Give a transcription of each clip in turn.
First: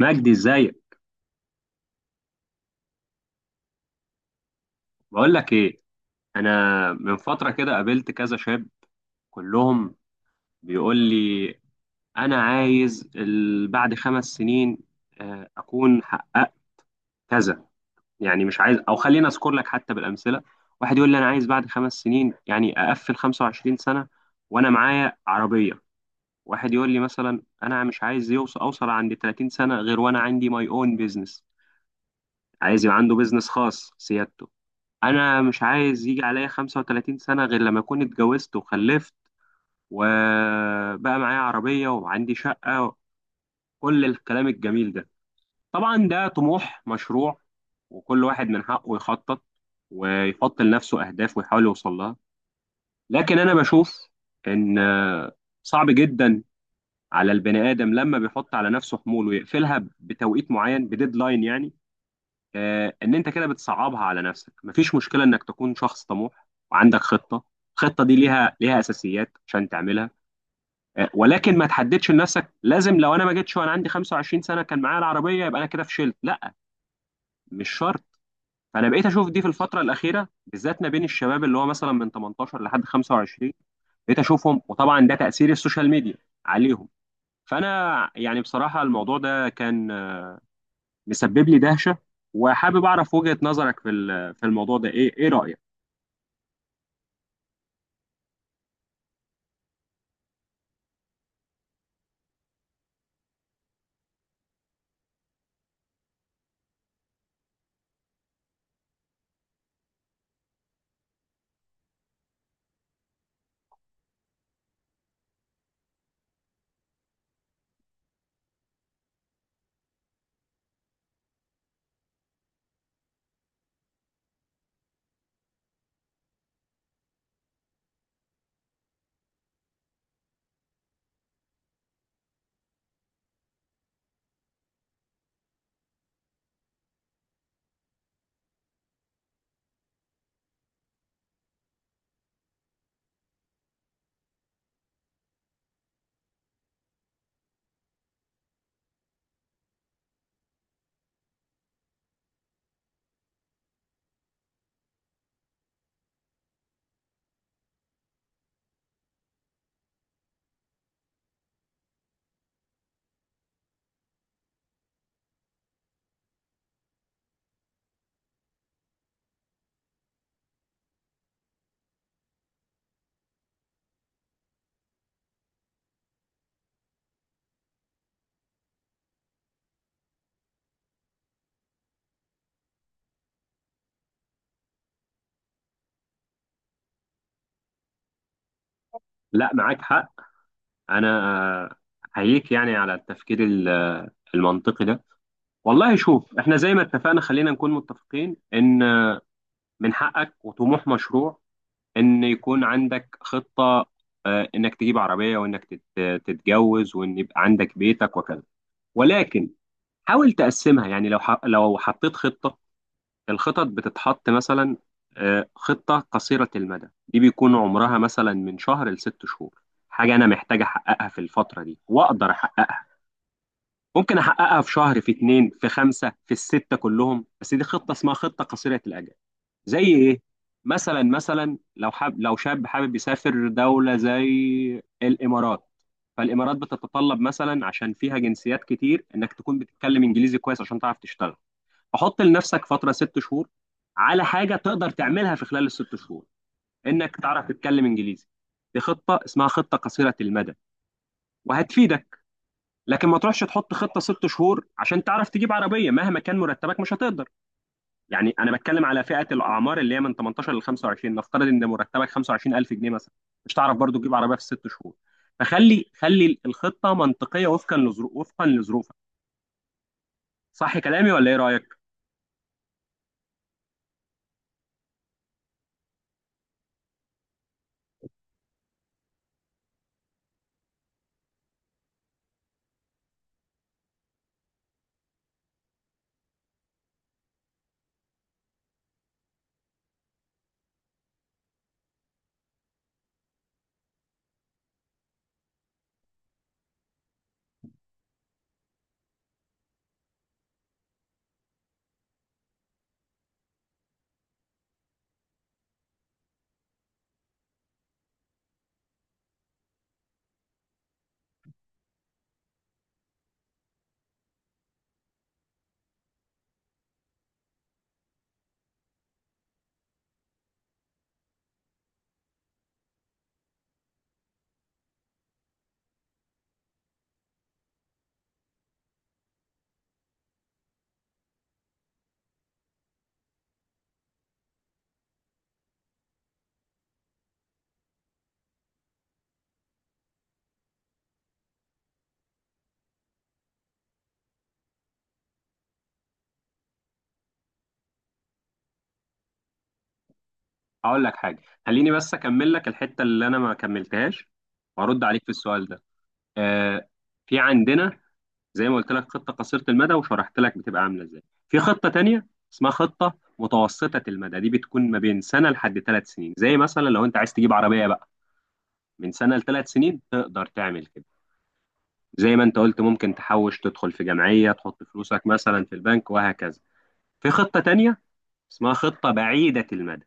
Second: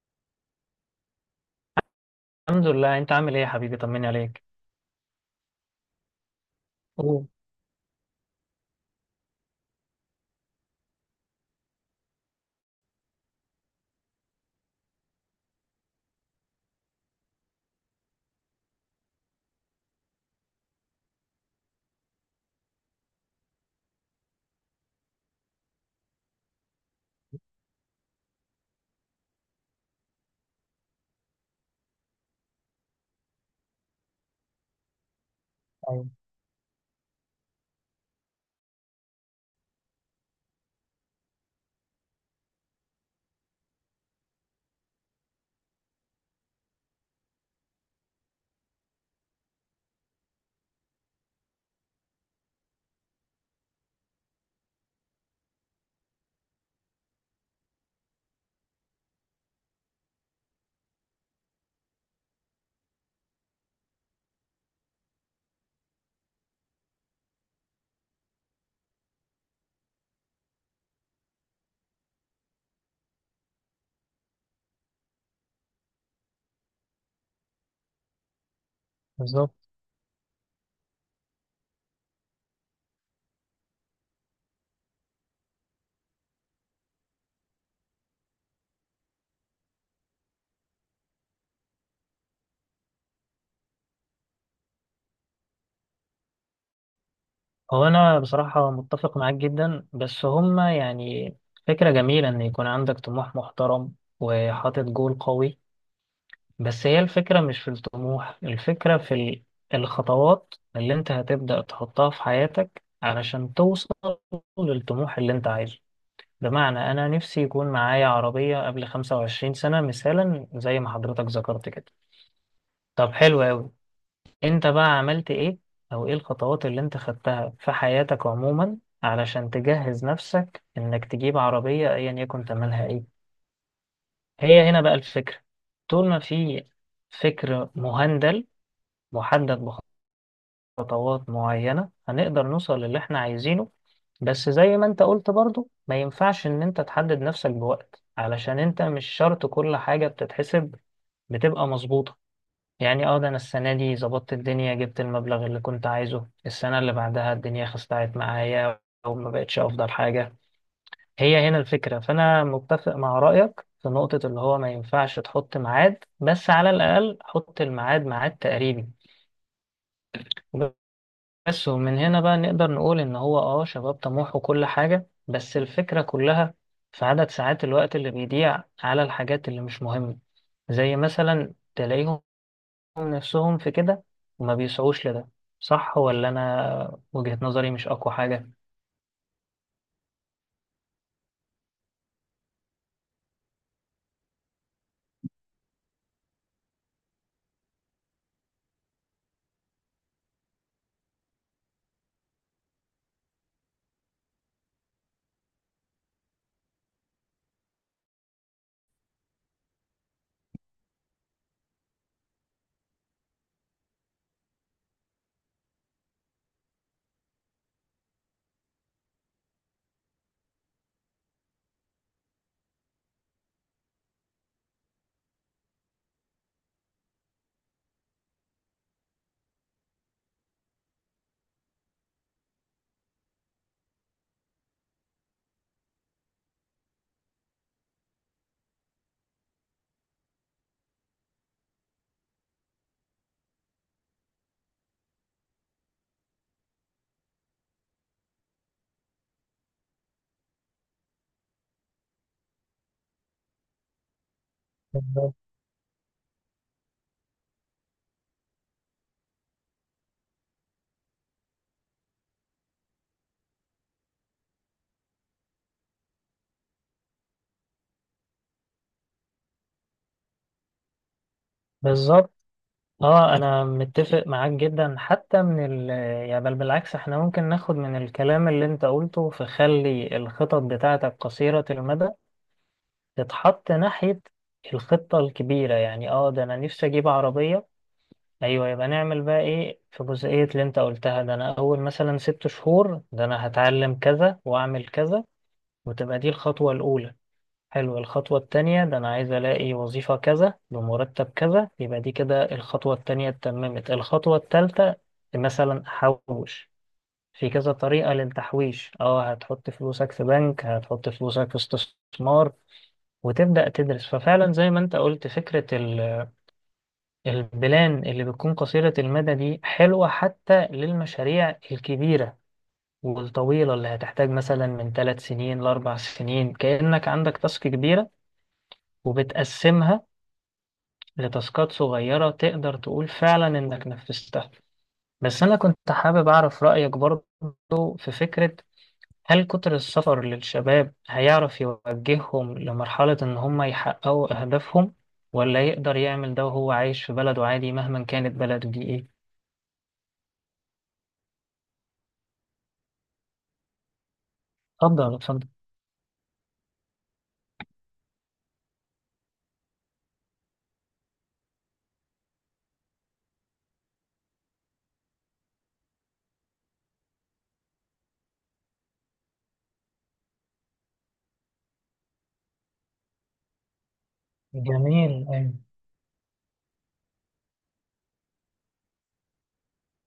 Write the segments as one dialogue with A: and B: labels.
A: مجدي، ازيك؟
B: الحمد لله، انت عامل ايه يا حبيبي؟ طمني عليك.
A: بقول لك ايه. انا من
B: اوه.
A: فتره كده قابلت كذا شاب. كلهم بيقول لي انا عايز بعد 5 سنين اكون حققت كذا. يعني مش عايز، او خلينا اذكر لك حتى بالامثله. واحد يقول لي انا عايز بعد 5 سنين، يعني اقفل 25 سنه وانا معايا عربيه. واحد يقول لي مثلا انا مش عايز اوصل عند 30 سنه غير وانا عندي ماي اون بيزنس، عايز يبقى عنده بيزنس خاص سيادته. انا مش عايز
B: ايوه.
A: يجي عليا 35 سنة غير لما اكون اتجوزت وخلفت وبقى معايا عربية وعندي شقة، كل الكلام الجميل ده. طبعا ده طموح مشروع، وكل واحد من حقه يخطط ويحط لنفسه اهداف ويحاول يوصل لها. لكن انا بشوف ان صعب جدا على البني ادم لما بيحط على نفسه حمول ويقفلها بتوقيت معين، بديدلاين يعني. ان انت كده بتصعبها على نفسك. مفيش مشكله انك تكون شخص طموح وعندك خطه، الخطه دي ليها اساسيات عشان تعملها، ولكن ما تحددش لنفسك. لازم لو انا ما جيتش وانا عندي 25 سنه كان معايا العربيه يبقى انا كده فشلت، لا، مش شرط. فانا بقيت اشوف دي في
B: بالظبط.
A: الفتره الاخيره بالذات ما بين الشباب اللي هو مثلا من 18 لحد 25، بقيت اشوفهم، وطبعا ده تاثير السوشيال ميديا عليهم. فانا يعني بصراحه الموضوع ده كان مسبب لي دهشه، وحابب اعرف وجهه نظرك في في الموضوع ده، ايه رايك؟
B: هو انا بصراحة متفق معاك جدا، بس هما فكرة جميلة ان يكون عندك طموح محترم وحاطط جول قوي. بس هي الفكرة مش في الطموح، الفكرة في الخطوات اللي انت هتبدأ تحطها في حياتك علشان توصل للطموح اللي انت عايزه. بمعنى انا نفسي يكون معايا عربية قبل 25 سنة مثالا زي ما حضرتك ذكرت كده. طب حلو قوي، انت بقى عملت ايه؟ او ايه الخطوات اللي انت خدتها في حياتك عموما علشان تجهز نفسك انك تجيب عربية ايا يكن تمنها ايه؟ هي هنا بقى الفكرة، طول ما في فكر مهندل محدد بخطوات معينة هنقدر نوصل للي احنا عايزينه. بس زي ما انت قلت برضو ما ينفعش ان انت تحدد نفسك بوقت، علشان انت مش شرط كل حاجة بتتحسب بتبقى مظبوطة. يعني اه ده انا السنه دي ظبطت الدنيا، جبت المبلغ اللي كنت عايزه، السنه اللي بعدها الدنيا خستعت معايا وما بقتش افضل حاجه. هي هنا الفكره. فانا متفق مع رايك في نقطه اللي هو ما ينفعش تحط ميعاد، بس على الاقل حط الميعاد ميعاد تقريبي بس. ومن هنا بقى نقدر نقول ان هو اه شباب طموح وكل حاجه، بس الفكره كلها في عدد ساعات الوقت اللي بيضيع على الحاجات اللي مش مهمه. زي مثلا تلاقيهم نفسهم في كده وما بيسعوش لده. صح ولا أنا وجهة نظري مش أقوى حاجة؟
A: لا، معاك حق. انا احييك يعني على التفكير المنطقي ده. والله شوف، احنا زي ما اتفقنا خلينا نكون متفقين ان من حقك وطموح مشروع ان يكون عندك خطة، انك تجيب عربية وانك تتجوز وان يبقى عندك بيتك وكذا. ولكن حاول تقسمها. يعني لو حطيت خطة، الخطط بتتحط مثلا خطة قصيرة المدى، دي بيكون عمرها مثلا من شهر ل6 شهور، حاجة أنا محتاج أحققها في الفترة دي وأقدر أحققها. ممكن أحققها في شهر، في اتنين، في خمسة، في الستة كلهم، بس دي خطة اسمها خطة قصيرة الأجل. زي إيه؟ مثلا لو شاب حابب يسافر دولة زي الإمارات. فالإمارات بتتطلب مثلا عشان فيها جنسيات كتير إنك تكون بتتكلم إنجليزي كويس عشان تعرف تشتغل. حط لنفسك فتره 6 شهور على حاجه تقدر تعملها في خلال ال6 شهور، انك تعرف تتكلم انجليزي. دي خطه اسمها خطه قصيره المدى وهتفيدك. لكن ما تروحش تحط خطه 6 شهور عشان تعرف
B: بالظبط.
A: تجيب عربيه، مهما كان مرتبك مش هتقدر. يعني انا بتكلم على فئه الاعمار اللي هي من 18 ل 25، نفترض ان مرتبك 25000 جنيه مثلا، مش تعرف برضو تجيب عربيه في ال6 شهور. فخلي الخطه منطقيه وفقا لظروفك. صح كلامي ولا ايه رايك؟
B: بالظبط. اه انا متفق معاك جدا حتى من ال، يعني بل بالعكس احنا ممكن ناخد من الكلام اللي انت قلته، فخلي الخطط بتاعتك قصيرة المدى تتحط ناحية الخطة الكبيرة. يعني اه ده انا نفسي اجيب عربية، ايوه، يبقى نعمل بقى ايه في جزئية اللي انت قلتها. ده انا اول مثلا ست شهور ده انا هتعلم كذا واعمل كذا، وتبقى دي الخطوة الاولى. حلو. الخطوة التانية ده أنا عايز ألاقي وظيفة كذا بمرتب كذا، يبقى دي كده الخطوة التانية اتممت. الخطوة التالتة مثلا أحوش، في كذا طريقة للتحويش، اه هتحط فلوسك في بنك، هتحط فلوسك في استثمار وتبدأ تدرس. ففعلا زي ما انت قلت فكرة البلان اللي بتكون قصيرة المدى دي حلوة حتى للمشاريع الكبيرة والطويلة اللي هتحتاج مثلا من ثلاث سنين لأربع سنين. كأنك عندك تاسك كبيرة وبتقسمها لتاسكات صغيرة تقدر تقول فعلا إنك نفذتها. بس أنا كنت حابب أعرف رأيك برضو في فكرة، هل كتر السفر للشباب هيعرف يوجههم لمرحلة إن هم يحققوا أهدافهم، ولا يقدر يعمل ده وهو عايش في بلده عادي مهما كانت بلده دي إيه؟
A: هقول لك حاجه، خليني بس اكمل لك الحته اللي انا ما كملتهاش
B: اتفضل
A: وارد عليك في
B: اتفضل.
A: السؤال ده. آه في عندنا زي ما قلت لك خطه قصيره المدى وشرحت لك بتبقى عامله ازاي. في خطه تانية اسمها خطه متوسطه المدى، دي بتكون ما بين سنه لحد 3 سنين. زي مثلا لو انت عايز تجيب عربيه بقى، من سنه ل3 سنين تقدر تعمل كده، زي ما انت قلت ممكن تحوش، تدخل في جمعيه، تحط فلوسك
B: جميل، أيوة.
A: مثلا في البنك، وهكذا. في خطه تانية اسمها خطه بعيده المدى،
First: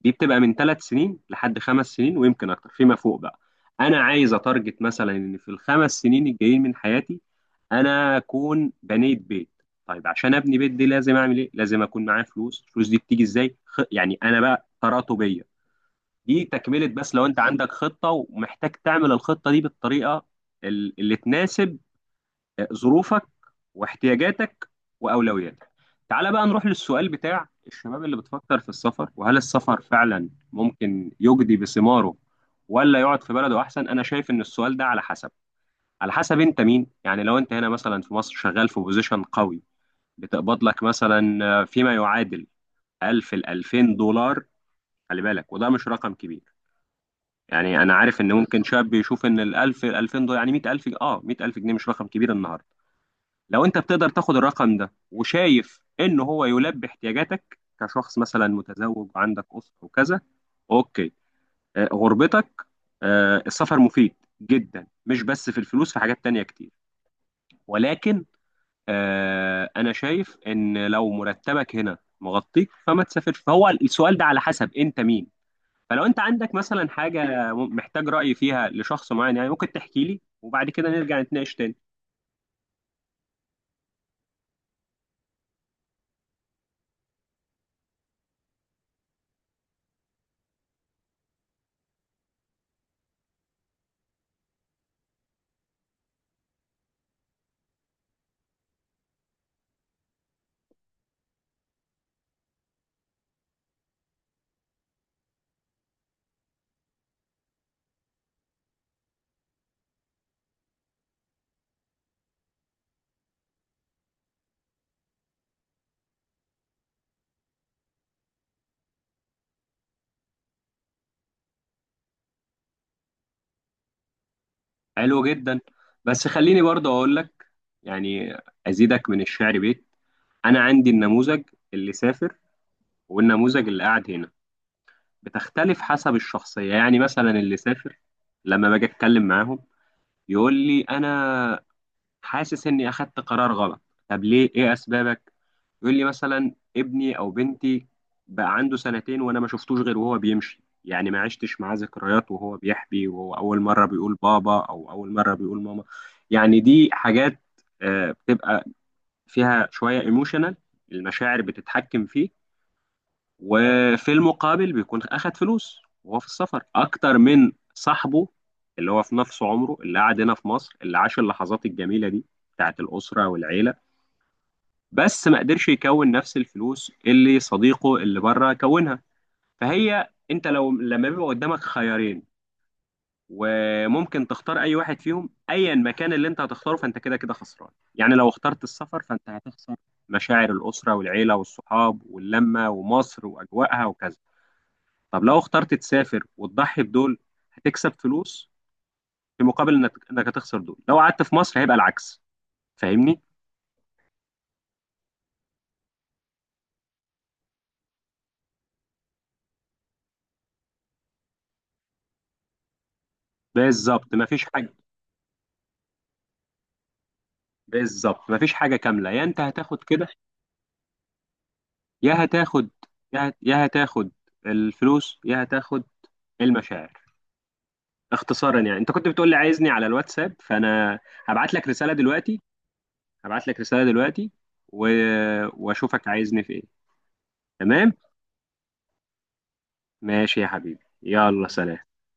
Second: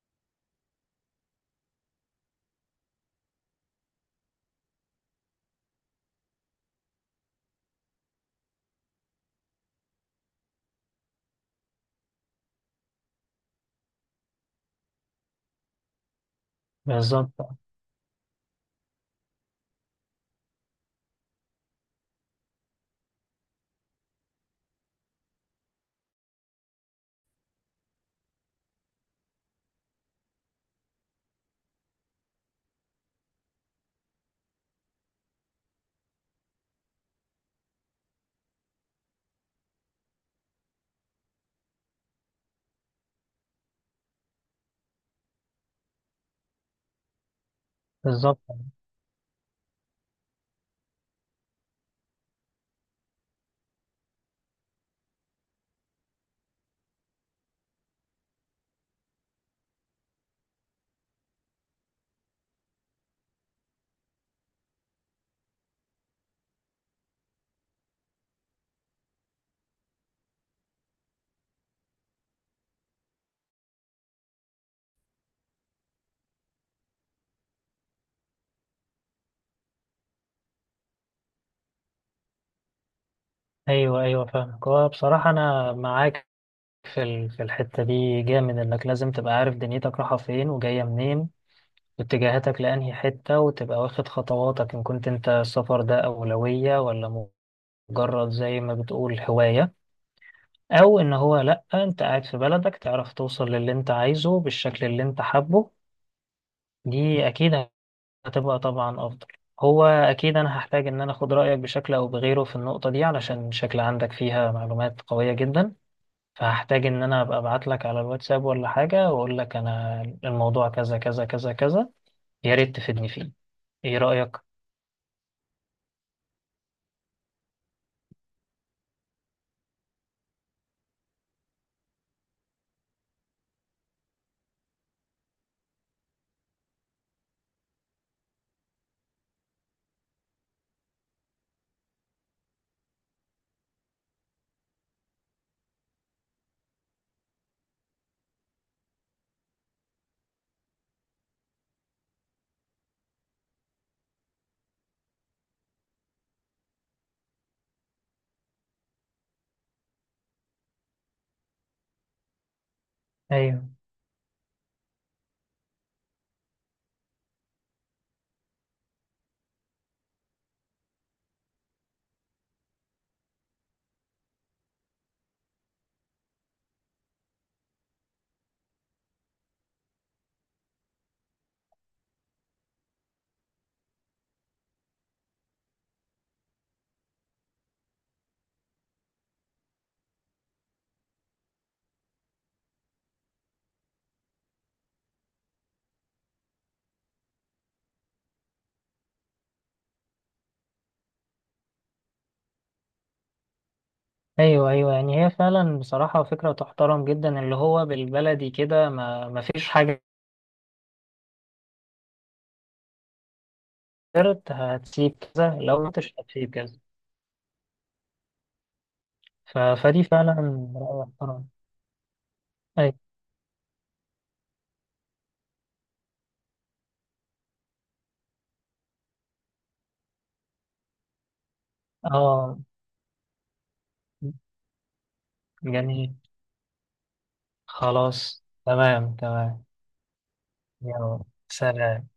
A: دي بتبقى من 3 سنين لحد 5 سنين، ويمكن اكتر فيما فوق. بقى انا عايز اتارجت مثلا ان في ال5 سنين الجايين من حياتي انا اكون بنيت بيت. طيب عشان ابني بيت دي لازم اعمل ايه؟ لازم اكون معايا فلوس. الفلوس دي بتيجي ازاي؟ يعني انا بقى تراتبيه. دي تكمله، بس لو
B: بالظبط.
A: انت عندك خطه ومحتاج تعمل الخطه دي بالطريقه اللي تناسب ظروفك واحتياجاتك واولوياتك. تعال بقى نروح للسؤال بتاع الشباب اللي بتفكر في السفر، وهل السفر فعلا ممكن يجدي بثماره ولا يقعد في بلده احسن. انا شايف ان السؤال ده على حسب انت مين. يعني لو انت هنا مثلا في مصر شغال في بوزيشن قوي، بتقبض لك مثلا فيما يعادل 1000 ل 2000 دولار. خلي بالك وده مش رقم كبير. يعني انا عارف ان
B: بالظبط.
A: ممكن شاب يشوف ان ال 1000 2000 دولار يعني 100000 جنيه مش رقم كبير النهارده. لو انت بتقدر تاخد الرقم ده وشايف ان هو يلبي احتياجاتك كشخص مثلا متزوج وعندك اسره وكذا، اوكي، غربتك، السفر مفيد جدا، مش بس في الفلوس، في حاجات تانية كتير. ولكن انا شايف ان لو مرتبك هنا مغطيك فما تسافرش. فهو السؤال ده على حسب انت مين. فلو انت عندك مثلا حاجة محتاج رأي فيها لشخص معين يعني ممكن تحكي لي وبعد كده نرجع نتناقش تاني.
B: أيوه أيوه، فاهمك. هو بصراحة أنا معاك في في الحتة دي جامد، إنك لازم تبقى عارف دنيتك رايحة فين وجاية منين، اتجاهاتك لأنهي حتة، وتبقى واخد خطواتك إن كنت أنت السفر ده أولوية ولا مجرد زي ما بتقول هواية، أو إن هو لأ أنت قاعد في بلدك تعرف توصل للي أنت عايزه بالشكل اللي أنت حابه. دي أكيد هتبقى طبعا أفضل. هو أكيد أنا هحتاج إن أنا أخد رأيك بشكل أو بغيره في النقطة دي، علشان شكل عندك فيها معلومات قوية جدا. فهحتاج إن أنا أبقى أبعت لك على الواتساب ولا حاجة وأقول لك أنا الموضوع كذا كذا كذا كذا، يا ريت تفيدني فيه. إيه رأيك؟
A: حلو جدا. بس خليني برضه اقول لك، يعني ازيدك من الشعر بيت. انا عندي النموذج اللي سافر والنموذج اللي قاعد هنا، بتختلف حسب الشخصية. يعني مثلا اللي سافر لما باجي اتكلم معاهم يقول لي انا حاسس اني اخدت قرار غلط. طب ليه؟ ايه اسبابك؟ يقول لي مثلا ابني او بنتي بقى عنده 2 سنين وانا ما شفتوش غير وهو بيمشي، يعني ما عشتش معاه ذكريات وهو بيحبي وهو اول مره بيقول بابا او اول مره بيقول ماما. يعني دي حاجات بتبقى فيها شويه ايموشنال، المشاعر بتتحكم فيه.
B: ايوه
A: وفي المقابل بيكون أخد فلوس وهو في السفر أكتر من صاحبه اللي هو في نفس عمره اللي قعد هنا في مصر اللي عاش اللحظات الجميلة دي بتاعت الأسرة والعيلة، بس ما قدرش يكون نفس الفلوس اللي صديقه اللي بره كونها. فهي أنت لو لما بيبقى قدامك خيارين وممكن تختار أي واحد فيهم، أيا مكان اللي أنت هتختاره فأنت كده كده خسران. يعني لو اخترت السفر فأنت هتخسر مشاعر الأسرة والعيلة والصحاب واللمة ومصر وأجواءها وكذا. طب لو اخترت تسافر وتضحي بدول هتكسب فلوس، في مقابل انك هتخسر دول. لو قعدت في مصر هيبقى العكس. فاهمني؟
B: ايوه. ايوه يعني هي فعلا بصراحه فكره تحترم جدا، اللي هو بالبلدي كده ما ما فيش حاجه
A: بالظبط مفيش
B: غيرت،
A: حاجه
B: هتسيب كذا لو ما انتش هتسيب كذا.
A: بالظبط مفيش حاجه كامله. يا انت هتاخد
B: فدي
A: كده،
B: فعلا راي محترم.
A: يا هتاخد
B: اي.
A: يا هتاخد الفلوس، يا هتاخد المشاعر. اختصارا يعني انت كنت بتقول لي عايزني على الواتساب، فانا هبعت لك رساله دلوقتي
B: اه.
A: هبعت لك رساله دلوقتي و... واشوفك
B: جميل.
A: عايزني في ايه. تمام.
B: خلاص، تمام تمام.
A: ماشي يا حبيبي،
B: يلا
A: يلا، سلام.
B: سلام.